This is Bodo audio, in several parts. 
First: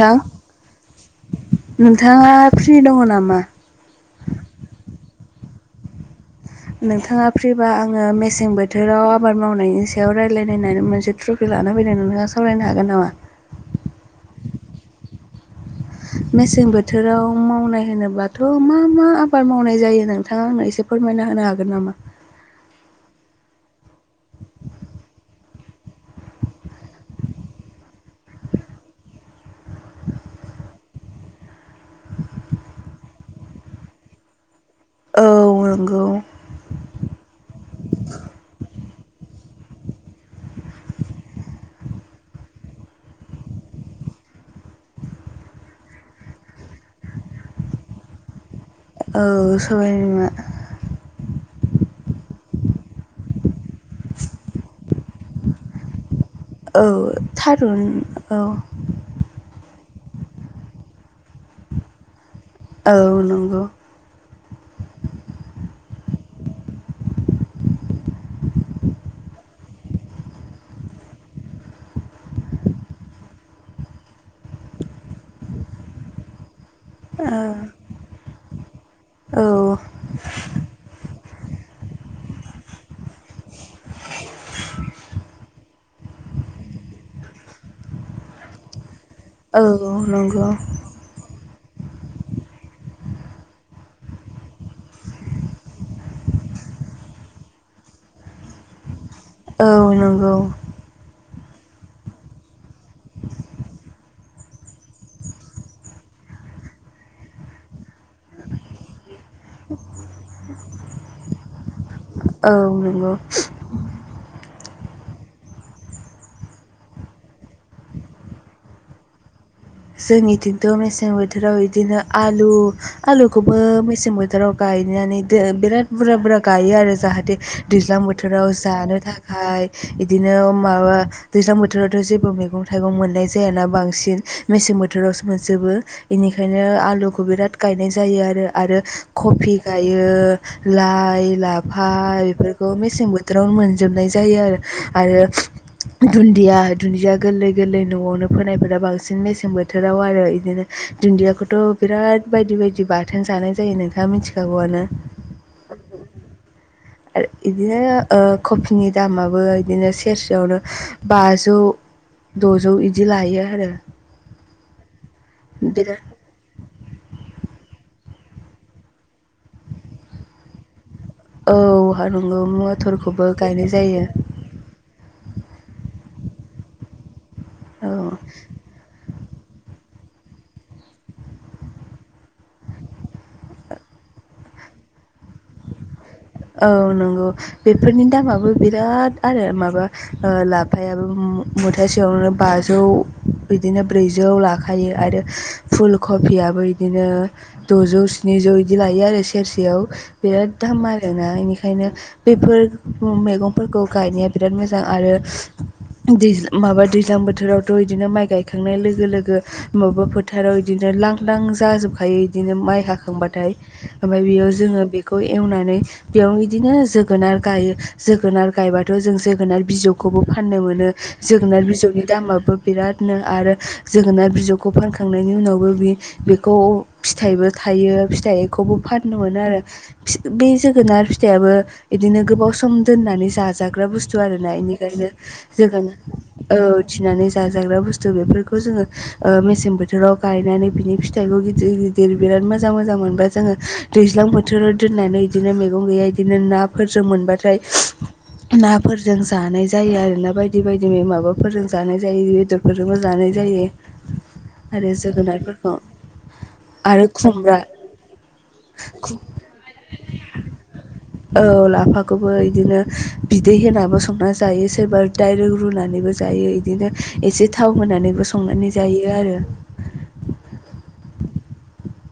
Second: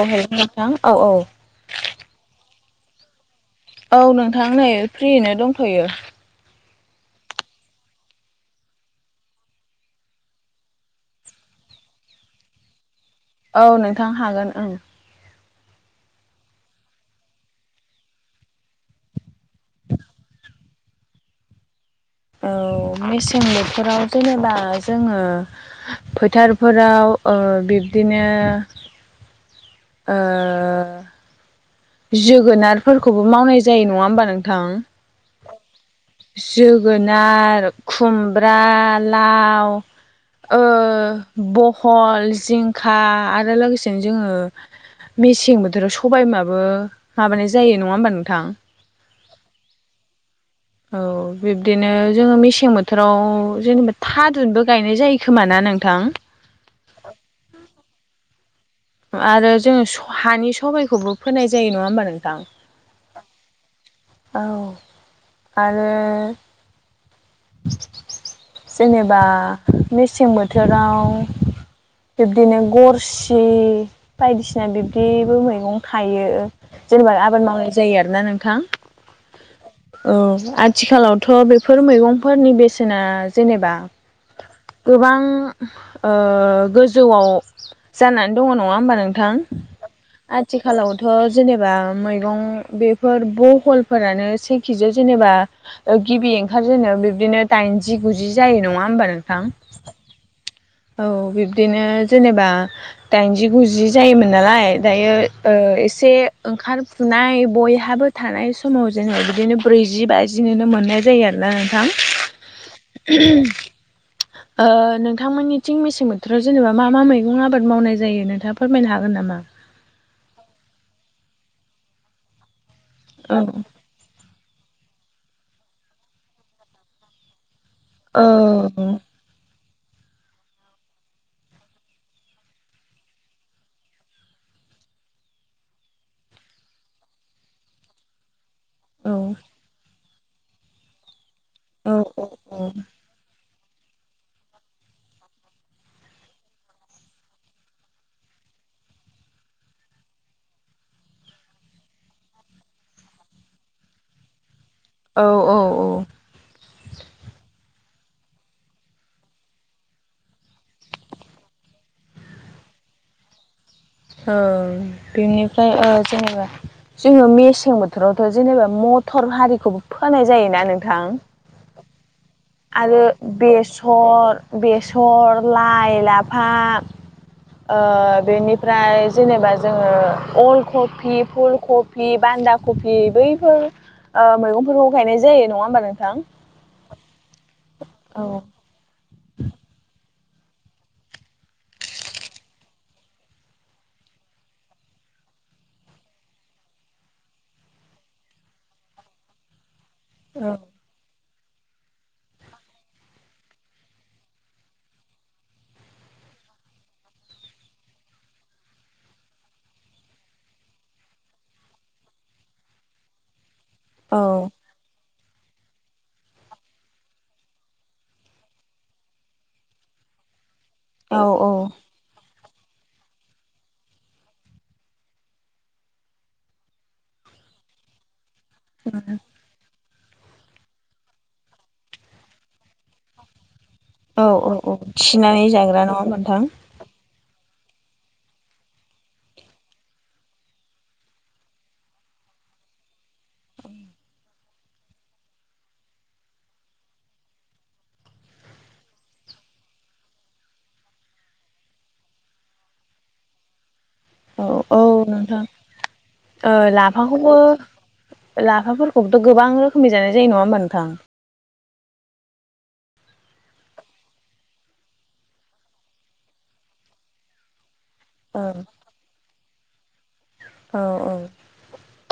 औ हेल' नोंथां औ औ नोंथाङा फ्रि दङ नामा? औ नोंथां नै फ्रिनो दंथ'यो! नोंथाङा फ्रिबा आङो मेसें बोथोराव आबाद मावनायनि सायाव रायलायनानै मोनसे ट्रपिक लाना फैनाय ।नोंथाङा सावरायनो हागोन नामा? औ नोंथां हागोन ओं मेसें बोथोराव मावनाय होनोब्लाथ' मा मा आबाद मावनाय जायो नोंथाङा आंनो एसे फोरमायना होनो हागोन नामा? औ मेसें बोथोराव जेनेबा जोङो फोथारफोराव बिब्दिनो [inaudible] [unintelligible] जोगोनारफोरखौबो मावनाय जायो नङा होमबा नोंथां औ नंगौ जोगोनार, खुमब्रा,, लाउ ओ बहल, जिंखा आरो लोगोसेनो जोङो- मेसें बोथोराव सबायमाबो माबानाय जायो नङा होमबा नोंथां औ सबाइनिमा- औ बिब्दिनो जोङो मेसें बोथोराव जेनेबा थारुनबो गायनाय जायो खोमा ना नोंथां? औ थारुन औ आरो जोङो हानि सबायाइखौबो फोनाय जायो नङा होमबा नोंथां? औ नंगौ! औ आरो [inaudible] जेनेबा मेसें बोथोराव- बिब्दिनो गरसि बायदिसिना बिब्दिबो मैगं थायो जेनेबा औ आबाद मावनाय जायो आरोना नोंथां औ औ आथिखालावथ' बेफोर मैगंफोरनि बेसेना जेनेबा- गोबां गोजौआव जानानै दङ नङा होमबा नोंथां? औ नोंथां नंगौ आथिखालावथ' जेनेबा मैं बेफोर बहलफोरानो सेखिजि आव जेनेबा गिबि ओंखारजेनो बिब्दिनो दाइनजि गुजि जायो नङा होनबानो थां औ नंगौ औ बिदिनो जेनेबा दाइनजि गुजि जायोमोन नालाय दायो एसे ओंखारफुनाय बयहाबो थानाय समाव जोङो बिदिनो ब्रैजि बाजिनो मोननाय जायो आरोना नोंथां औ नंगौ। नोंथांमोननि थिं मेसें बोथोराव जेनेबा मा मा मैगं आबाद मावनाय जायो नोंथाङा फोरमायनो हागोन। नामा जोंनिथिंथ' मेसें बोथोराव बिदिनो आलु, औ आलुखौबो मेसें बोथोराव गायनानै बिराद बुरजा बुरजा गायो आरो जाहाथे दैज्लां औ बोथोराव जानो थाखाय बिदिनो माबा दैज्लां बोथोरावथ' जेबो मैगं थाइगं मोननाय जायाना बांसिन मेसें बोथोरावसो मोनजोबो बेनिखायनो आलुखौ बिराद गायनाय जायो आरो आरो औ कफि गायो, लाइ लाफा औ औ बेफोरखौ मेसें बोथोरावनो मोनो। जोबनाय जायो आरो आरो दुनजिया -दुन्जिया गोरलै गोरलै न'आवनो फोनायफोरा बांसिन- बांसिन मेसें बोथोराव आरो बिदिनो दुन्दियाखौथ' बिराद बायदि- बायदि बाथोन जानाय जायो नोंथां। मिथिखागौवानो औ औ औ। [inaudible] आरो बिदिनो कफिनि दामाबो बिदिनो सेरसेयावनो बाजौ द'जौ बिदि लायो आरो बेनिफ्राय ओ बिराद जेनेबा जोङो मिस मसें बोथोरावथ' जेनेबा मथर हारिखौबो फोनाय जायोना नोंथां? औ आरो आरो बेसर बेसर लाइ लाफा औ बेनिफ्राय जेनेबा जोङो अल कफि फुल कफि बान्दा कफि बैफोर मैगंफोरखौ गायनाय जायो नङा होमबा नोंथां औ नंगौ बेफोरनि औ दामाबो बिराद बिराद आरो माबा लाफायाबो मुथासेयावनो बाजौ बिदिनो ब्रैजौ लाखायो आरो फुल कफियाबो बिदिनो द'जौ स्निजौ बिदि लायो लायो आरो सेरसेयाव बिराद औ दाम आरो मोना बेनिखायनो बेफोर मैगंफोरखौ गायनाया बिराद मोजां आरो दैज माबा दैज्लां बोथोरावथ' बिदिनो माइ गायखांनाय लोगो लोगो मेबा फोथाराव बिदिनो लांदां जाजोबखायो बिदिनो माइ हाखांबाथाय ओमफ्राय बेयाव औ जोङो बेखौ एवनानै । बेयाव बिदिनो -जोगोनार गायो जोगोनार गायबाथ' जों जोगोनार बिजौखौबो फानो। फाननो मोनो औ जोगोनार बिजौनि दामाबो बिरादनो आरो जोगोनार बिजौखौ फानखांनायनि उनावबो बि बेखौ फिथाइबो- थायो फिथाइखौबो फाननो मोनो आरो बे जों- जोगोनार फिथाइ आबो बिदिनो गोबाव सम दोननानै जायो । जाग्रा बस्थु औ औ आरोना औ बेनिखायनो थिनानै जाग्रा नङा जोगोनात होमबा नोंथां औ उथिनानै जाग्रा बुस्थु बेफोरखौ जोङो मेसें बोथोराव गायनानै बिनि फिथाइखौ गिदिर गिदिर मोजां मोजां मोनबाय जोङो दैज्लां बोथोराव दोननानै बिदिनो मैगं गैया बिदिनो नाफोरजों मोनबाथाय नाफोरजों जानाय जायो आरोना बायदि बायदि माबाफोरजों जानाय जायो बेदरफोरजोंबो जानाय जायो औ औ आरो नोंथां जोगोनारफोरखौ आरो लाफाखौबो खुमब्रा लाफाफोरखौबोथ' गोबां रोखोमनि जानाय जे नङा नोंथां औ लाफाखौबो बिदिनो बिदै होनाबो संनानै जायो सोरबा दडाइरेक रुनानैबो जायो इदिनो एसे थाव होनानैबो ओं संनानै जायो आरो औ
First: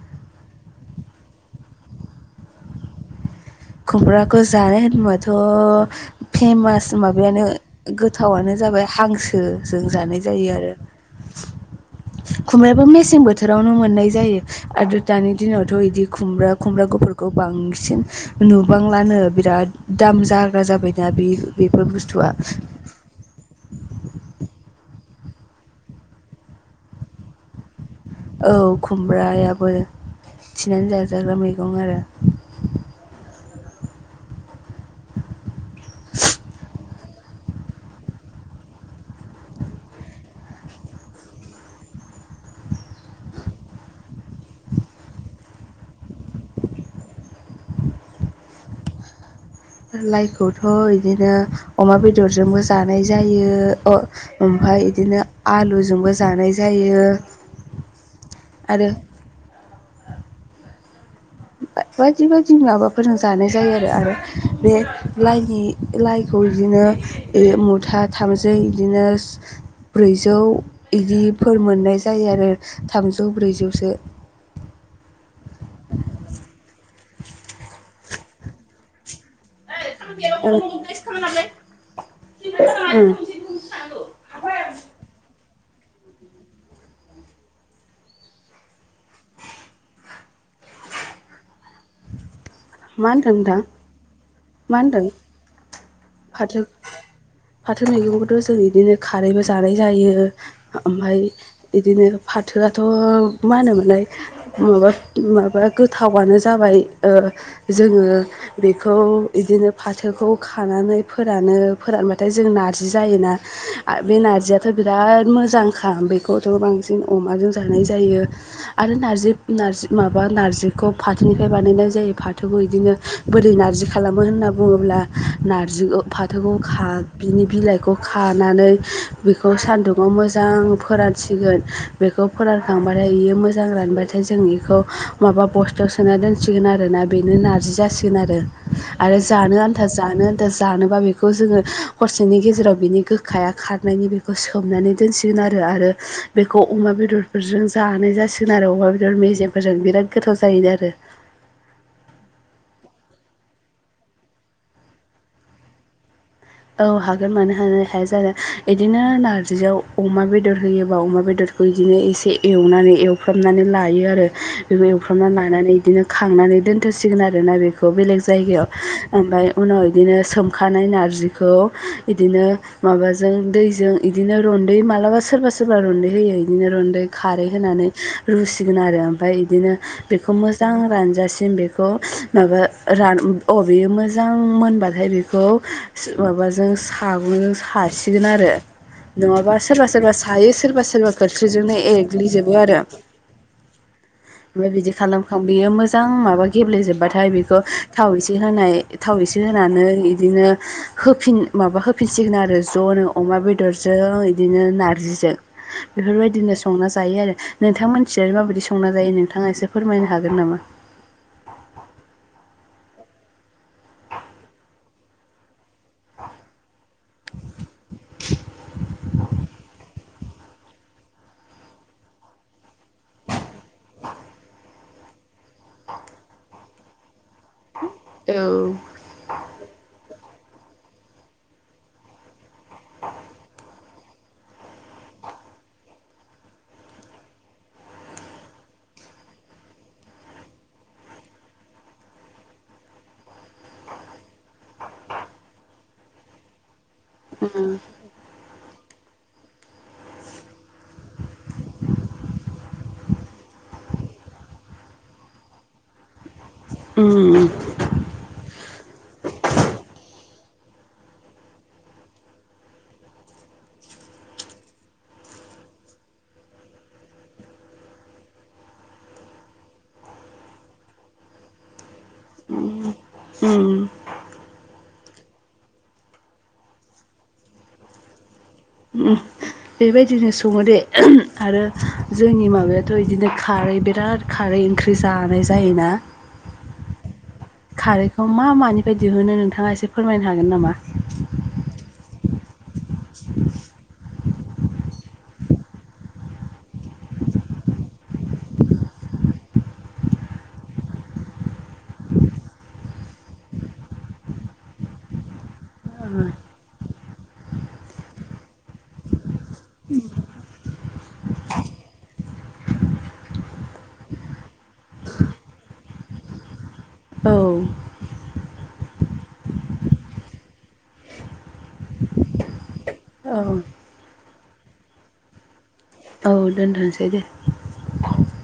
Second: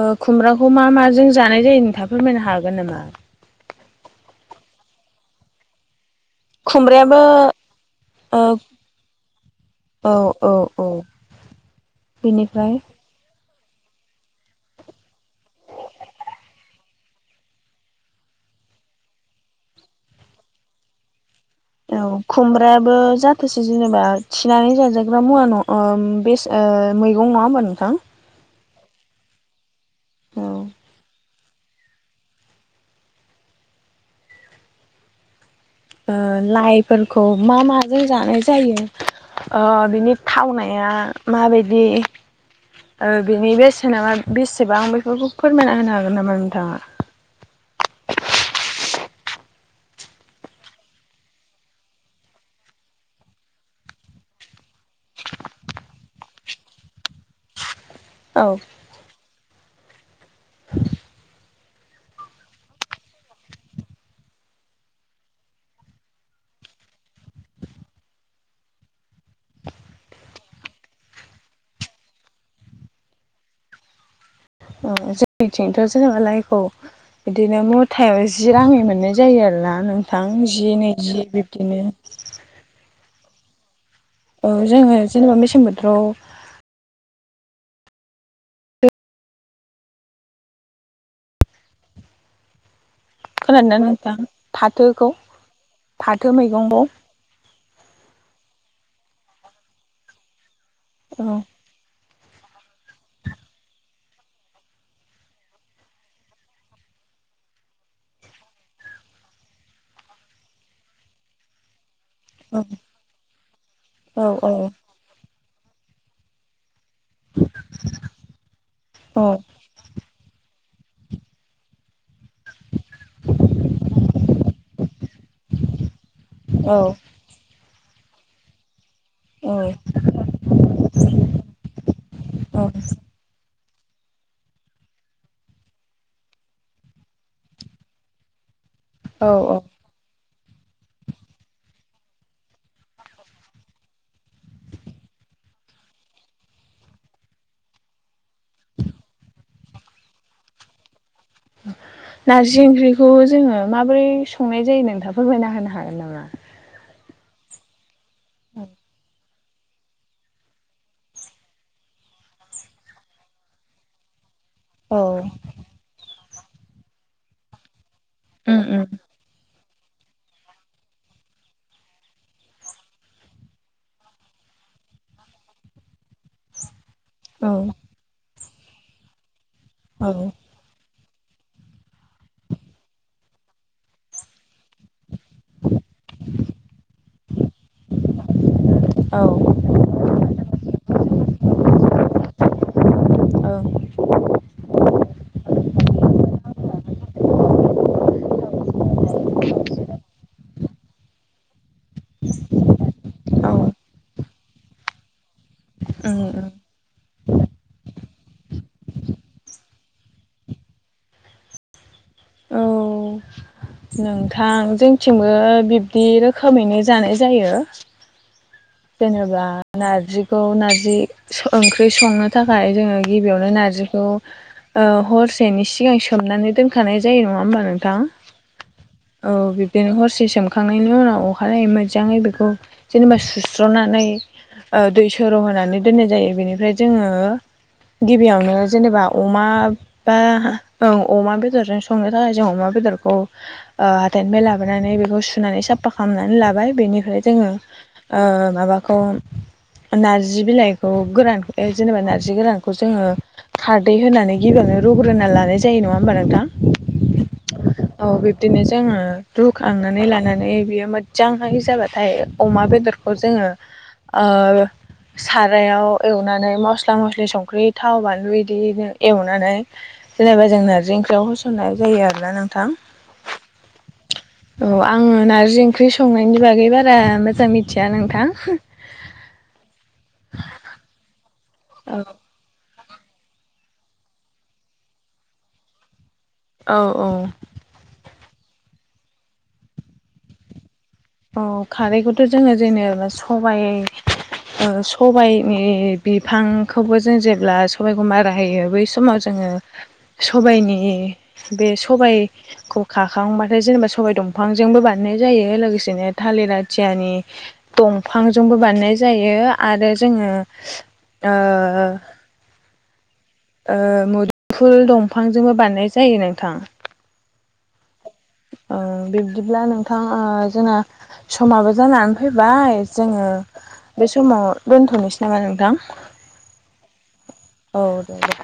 औ खुमब्राखौ मा माजों जानाय जायो नोंथाङा फोरमायनो हागोन नामा? खुमब्राखौ जानाय होनबाथ' फेमास खुमब्रायाबो माबायानो ओ गोथावानो जाबाय हांसो जों औ जानाय जायो औ आरो औ बेनिफ्राय खुमब्रायाबो मेसें बोथोर बोथोरावनो मोननाय जायो आरो दानि दिनावथ' बिदि खुमब्रा खुमब्रा गुफुरफोरखौ बांसिन नुबांलानो बिराद दाम जाग्रा जाबाय दा बे बेफोर औ बुस्थुआ खुमब्रायाबो जाथोसे जेनेबा थिनानै जाजायो जाग्रा मुवा न' मैगं नङा होम्बा नोंथां औ खुमब्रायाबो औ थिनानै जाजाग्रा मैगं आरो [inaudible] लाइफोरखौ मा माजों जानाय जायो बिनि थावनाया माबायदि? बेनि बेसेना मा बेसेबां बेफोरखौ फोरमायना होनो हागोन नामा नोंथाङा? [unintelligible] लाइखौथ' बिदिनो अमा बेदरजोंबो जानाय जायो ओम ओमफाय बिदिनो आलुजोंबो जानाय जायो। औ आरो [unintelligible] बायदि बायदि माबाफोरजों जानाय जायो आरो आरो बे लाइनि लाइखौ बिदिनो मुथा थामसै बिदिनो ब्रैजौ बिदिफोर मोननाय जायो आरो थामजौ ब्रैजौसो जोंनिथिंथ' जोङो लाइखौ बिदिनो मुथायाव जि राङै मोननाय जायो आरोना नोंथां मा होनदों जि नै जि बिब्दिनो औ जोङो जेनेबा मेसें बोथोराव मा होनदों नोंथां खोनादोंना नोंथां मा होनदों फाथोखौ फाथो फाथो मैगंखौथ' जों बिदिनो खारैबो जानाय जायो ओमफ्राय औ बिदिनो फाथोआथ' मा होनोमोनलाय माबा माबा गोथावानो जाबाय जोङो बेखौ बिदिनो फाथोखौ खानानै फोरानो फोरानबाथाय जों औ नारजि जायोना बे औ नारजियाथ' औ बिराद मोजां मोजांखा बेखौथ [unintelligible] जों अमाजों जानाय जायो आरो औ नार्जि खौ फाथोनिफ्राय बानायनाय जायो फाथो फाथोखौ बिदिनो बोरै नारजि खालामो होनना बुङोब्ला नारजिखौ फाथोखौ- नि बिलाइखौ खानानै बेखौ औ सान्दुंङाव मोजां फोरानसिगोन बेखौ औ फोरानखांबाथाय बेयो मोजां- मोजां रानबाथाय जों बेखौ माबा बस्थायाव सोना दोनसिगोन आरो ना बेनो नारजि जासिगोन आरो आरो औ जानो औ आन्था जानो आन्था जानोबा बेखौ जोङो हरसेनि गेजेराव बिनि गोखाया खारनायनि बेखौ सोमनानै दोनसिगोन आरो आरो बेखौ अमा बेदरफोरजों जानाय जासिगोन आरो अमा बेदर मेजेमफोरजों बिराद गोथाव जायो आरो। [unintelligible] नारजि ओंख्रिखौ जोङो माबोरै संनाय जायो नोंथाङा फोरमायना होनो हागोन नामा? औ हागोन मानो हानो हाया जानो बिदिनो नार नारजियाव अमा बेदर होयोबा अमा बेदरखौ बिदिनो एसे एवनानै एवफ्रामनानै लायो आरो। बेबो औ एवफ्रामना लानानै बिदिनो खांनानै दोनथसिगोन आरोना बेखौ बेलेग उम जायगायाव ओमफ्राय उनाव बिदिनो सोमखानाय नारजि- खौ इदिनो माबाजों दैजों इदिनो रन्दै मालाबा सोरबा सोरबा रन्दै होयो बिदिनो रनदै खारै उम होनानै रूसिगोन आरो ओमफाइ इदिनो औ बेखौ मोजां रान थजासिम बेखौ माबा अबेयो मोजां मोनबाथाय बेखौ माबाजों सागंजों सासिगोन आरो। औ नङाबा सोरबा सोरबा सायो सोरबा सोरबा खोख्रिजोंनो एग्लिजोबो आरो। औ। ओमफ्राय बिदि खालामखांना बियो मोजां माबा गेब्लेेजोब्बाथाय बेखौ थाव इसे होनाय थाव- होनानै बिदिनो हो माबा होफिनसिगोन आरो जनो अमा औ बेदरजों बिदिनो नारजिजों उम उम बेफोरबायदिनो संना जायो आरो नोंथां मोना माबायदि संना जायो। जायो नोंथाङा एसे फोरमायनो हागोन नामा? औ नोंथां जोंथिंबो बिब्दि रोखोमैनो जानाय जायो। जेनेबा नारजिखौ नारजि ओंख्रि संनो थाखाय जोङो गिबियावनो नारजि नारजिखौ हरसेनि सिगां सोमनानै दोनखानाय जायो नङा हबा नोंथां औ औ बिबदिनो हरसे सुखांनायनि उनाव अखानायै मोजाङै बेखौ जेनेबा सु सुस्र'नानै दै सर होनानै दोननाय जायो बेनिफ्राय जोङो गिबियावनो जेनेबा अमा बेदरजों संनो थाखाय जों अमा बेदर- बेदरखौ हाथाइनिफ्राय लाबोनानै बेखौ सुनानै साफा खालामनानै लाबाय बेनि ओमफ्राय जोङो माबाखौ नार्जि बिलाइखौ गोरान जेनेबा नारजि गोरानखौ जोङो खारदै होनानै गिबो रुग्रोना लानाय जायो नङा होमबा नोंथां। उम औ बिब्दिनो जोङो रुखांनानै लानानै माने बेयो मोजांहाय जाबाथाय अमा बेदरखौ जोङो ओ सारायाव एवनानै मस्ला मस्लि संख्रि थाव बानलु इदिनो एवनानै जेनेबा जों नारजि ओंख्रियाव होसननाय जायो आरोना नोंथां उम औ। आङो नार्जि ओंख्रि संनायनि बागै बारा मोजां मिथिया नोंथां। बेबायदिनो सङो दे आरो औ जोंनि माबाया बिदिनो खारै बिराद खारै ओंख्रि जानाय जायोना। औ औ। खौ मा मानिफ्राय दिहुनो नोंथाङा एसे फोरमायनो हागोन नामा? औ खारैखौथ' जोङो जेनेबा सबाइ सबाइनि बिफांखौबो जों जेब्ला सबायाइखौ मारा होयो बै समाव जोङो [inaudible] सबाइनि बे सबाइखौ खाखांबाथाय जेनेबा सबाइ दंफांजोंबो बानाय नाय जायो। लोगोसे बिदिनो ओ थालिर आथियानि दंफांजोंबो बानायनाय जायो आरो जोङो ओ [inaudible] ओ मुदुफुल दंफांजोंबो बानायनाय जायो नोंथां। औ ओ बिब्दिब्ला नोंथां जोंना समाबो जानानै फैबाय। जोङो औ बे समाव दोनथ'नोसै नामा नोंथां? औ दोनथ'सै दे। औ दे दे